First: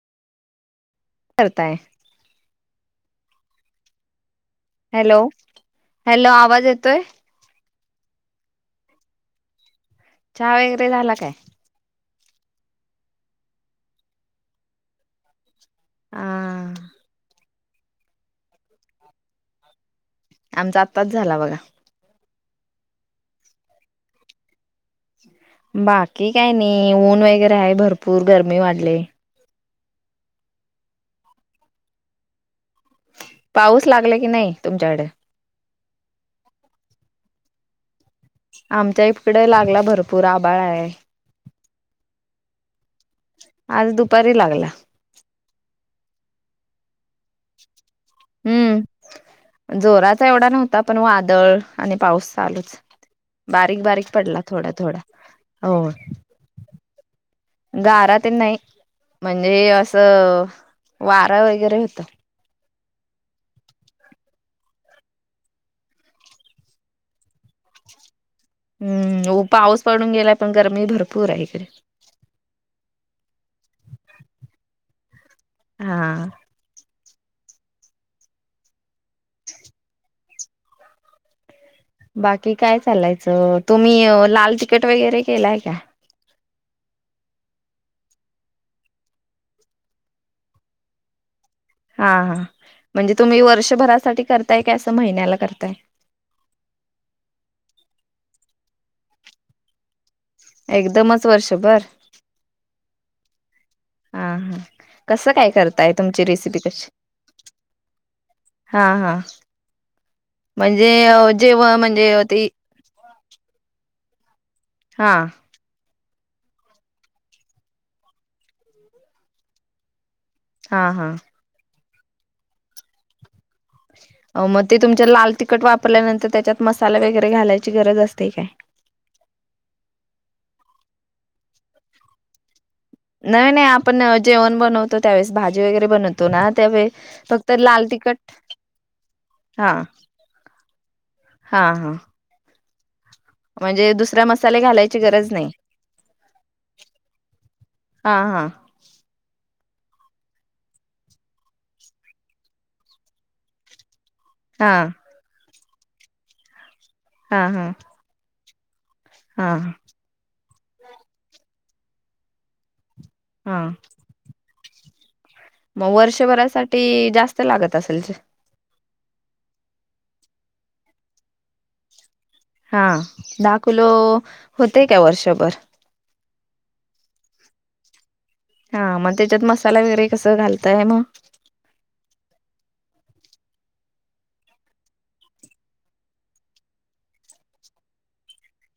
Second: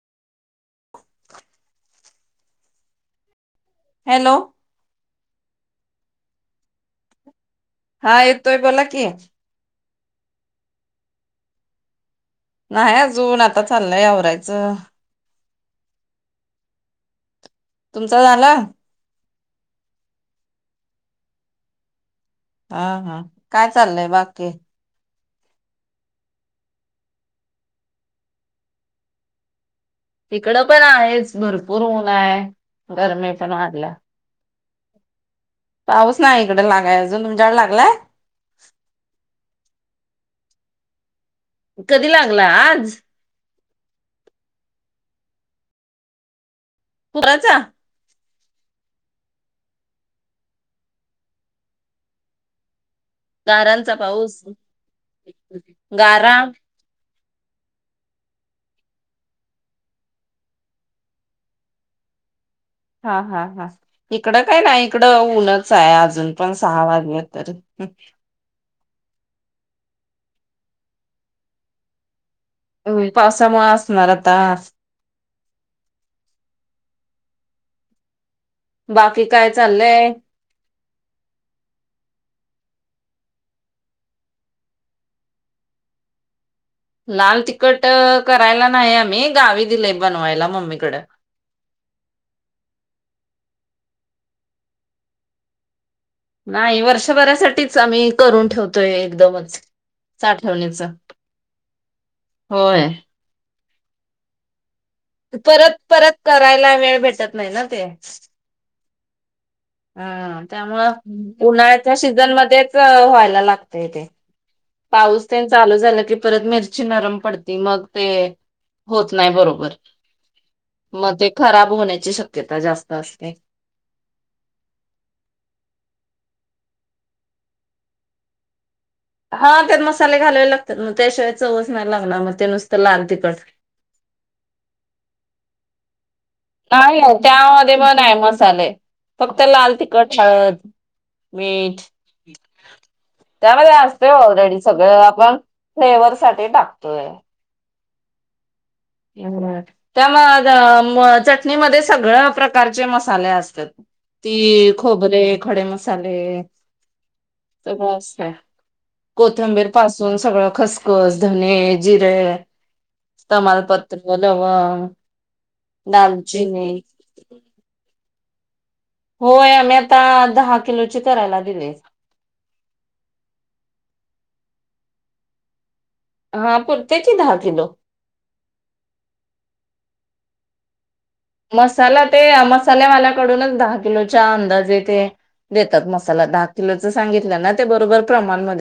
करताय. Hello! Hello, hello आवाज येतोय? हा येतोय बोला कि, चहा वगैरे झाला काय? नाही अजून आता चाललंय आवरायचं. हा तुमचा झाला का? आमचा आत्ताच झाला बघा. हा हा काय चाललंय बाकी बाकी काय नाही, ऊन वगैरे आहे भरपूर गरमी वाढली. इकडं पण आहेच भरपूर उन आहे. गरमी पण पाऊस वाढल्या. लागला की नाही तुमच्याकडे पाऊस नाही इकडे लागाय अजून, तुमच्याकडे लागलाय? आमच्या इकडे लागला भरपूर आभाळ आहे. कधी लागला आज. आज दुपारी लागला. पुराचा, हम्म जोराचा एवढा नव्हता पण वादळ आणि पाऊस चालूच बारीक गारांचा बारीक पाऊस पडला थोडा थोडा हो, गारा गारा ते नाही म्हणजे असं वारा वगैरे होता. हा हा हा इकडं काय नाही, इकडं उऊनच आहे अजून पण सहा वाजले तरी. हम्म अहो पाऊस पडून गेलाय पण गरमी भरपूर आहे इकडे होय पावसामुळे असणार आता असं हा बाकी काय चाललंय बाकी काय चालायचं तुम्ही लाल तिकीट वगैरे केलाय काय लाल तिखट करायला नाही आम्ही गावी दिलेय बनवायला मम्मीकडं हा हा म्हणजे तुम्ही वर्षभरासाठी करताय का असं महिन्याला करताय नाही वर्षभरासाठीच आम्ही करून ठेवतोय एकदमच साठवणीच. एकदमच वर्षभर होय हा हा कसं काय परत करताय परत तुमची रेसिपी करायला कशी वेळ भेटत नाही ना ते हा हा हा म्हणजे त्यामुंळं जेव उन्हाळ्याच्या म्हणजे सीझन ते मध्येच व्हायला लागतय ते हा पाऊस तेन चालू झाला की परत मिरची नरम पडती मग ते होत नाही बरोबर हा हा मग ते खराब होण्याची शक्यता जास्त असते हो मग ते तुमच्या लाल तिखट वापरल्यानंतर त्याच्यात मसाले वगैरे घालायची गरज असते काय हा त्यात मसाले घालावे लागतात मग त्याशिवाय चवच नाहीय लागला मग ते नुसतं लाल तिखट. नाही नाही आपण जेवण बनवतो त्यावेळेस भाजी वगैरे बनवतो ना त्यावेळी नाही फक्त त्यामध्ये लाल मग नाही तिकट मसाले फक्त हा लाल तिखट हा हा ह [unintelligible] त्यामध्ये म्हणजे असतय दुसरा मसाले ऑलरेडी घालायची सगळं गरज आपण नाही फ्लेवर साठी टाकतोय हा हा एवढं त्या मग म चटणीमध्ये सगळ्या प्रकारचे मसाले असतात हा ती खोबरे खडे मसाले हा हा सगळं असतय हा कोथंबीर पासून सगळं खसखस, धने, जिरे, हा तमालपत्र लवंग मग दालचिनी वर्षभरासाठी जास्त लागत असेल च होय आम्ही आता दहा किलोची करायला दिले हा दहा किलो होतेय का वर्षभर हा पुरत्या की दहा किलो हा मग त्याच्यात मसाला वगैरे कसं घालताय मग मसाला ते मसाल्यावाल्याकडूनच दहा किलोच्या अंदाजे ते देतात मसाला दहा किलोचं सांगितलं ना ते बरोबर प्रमाणमध्ये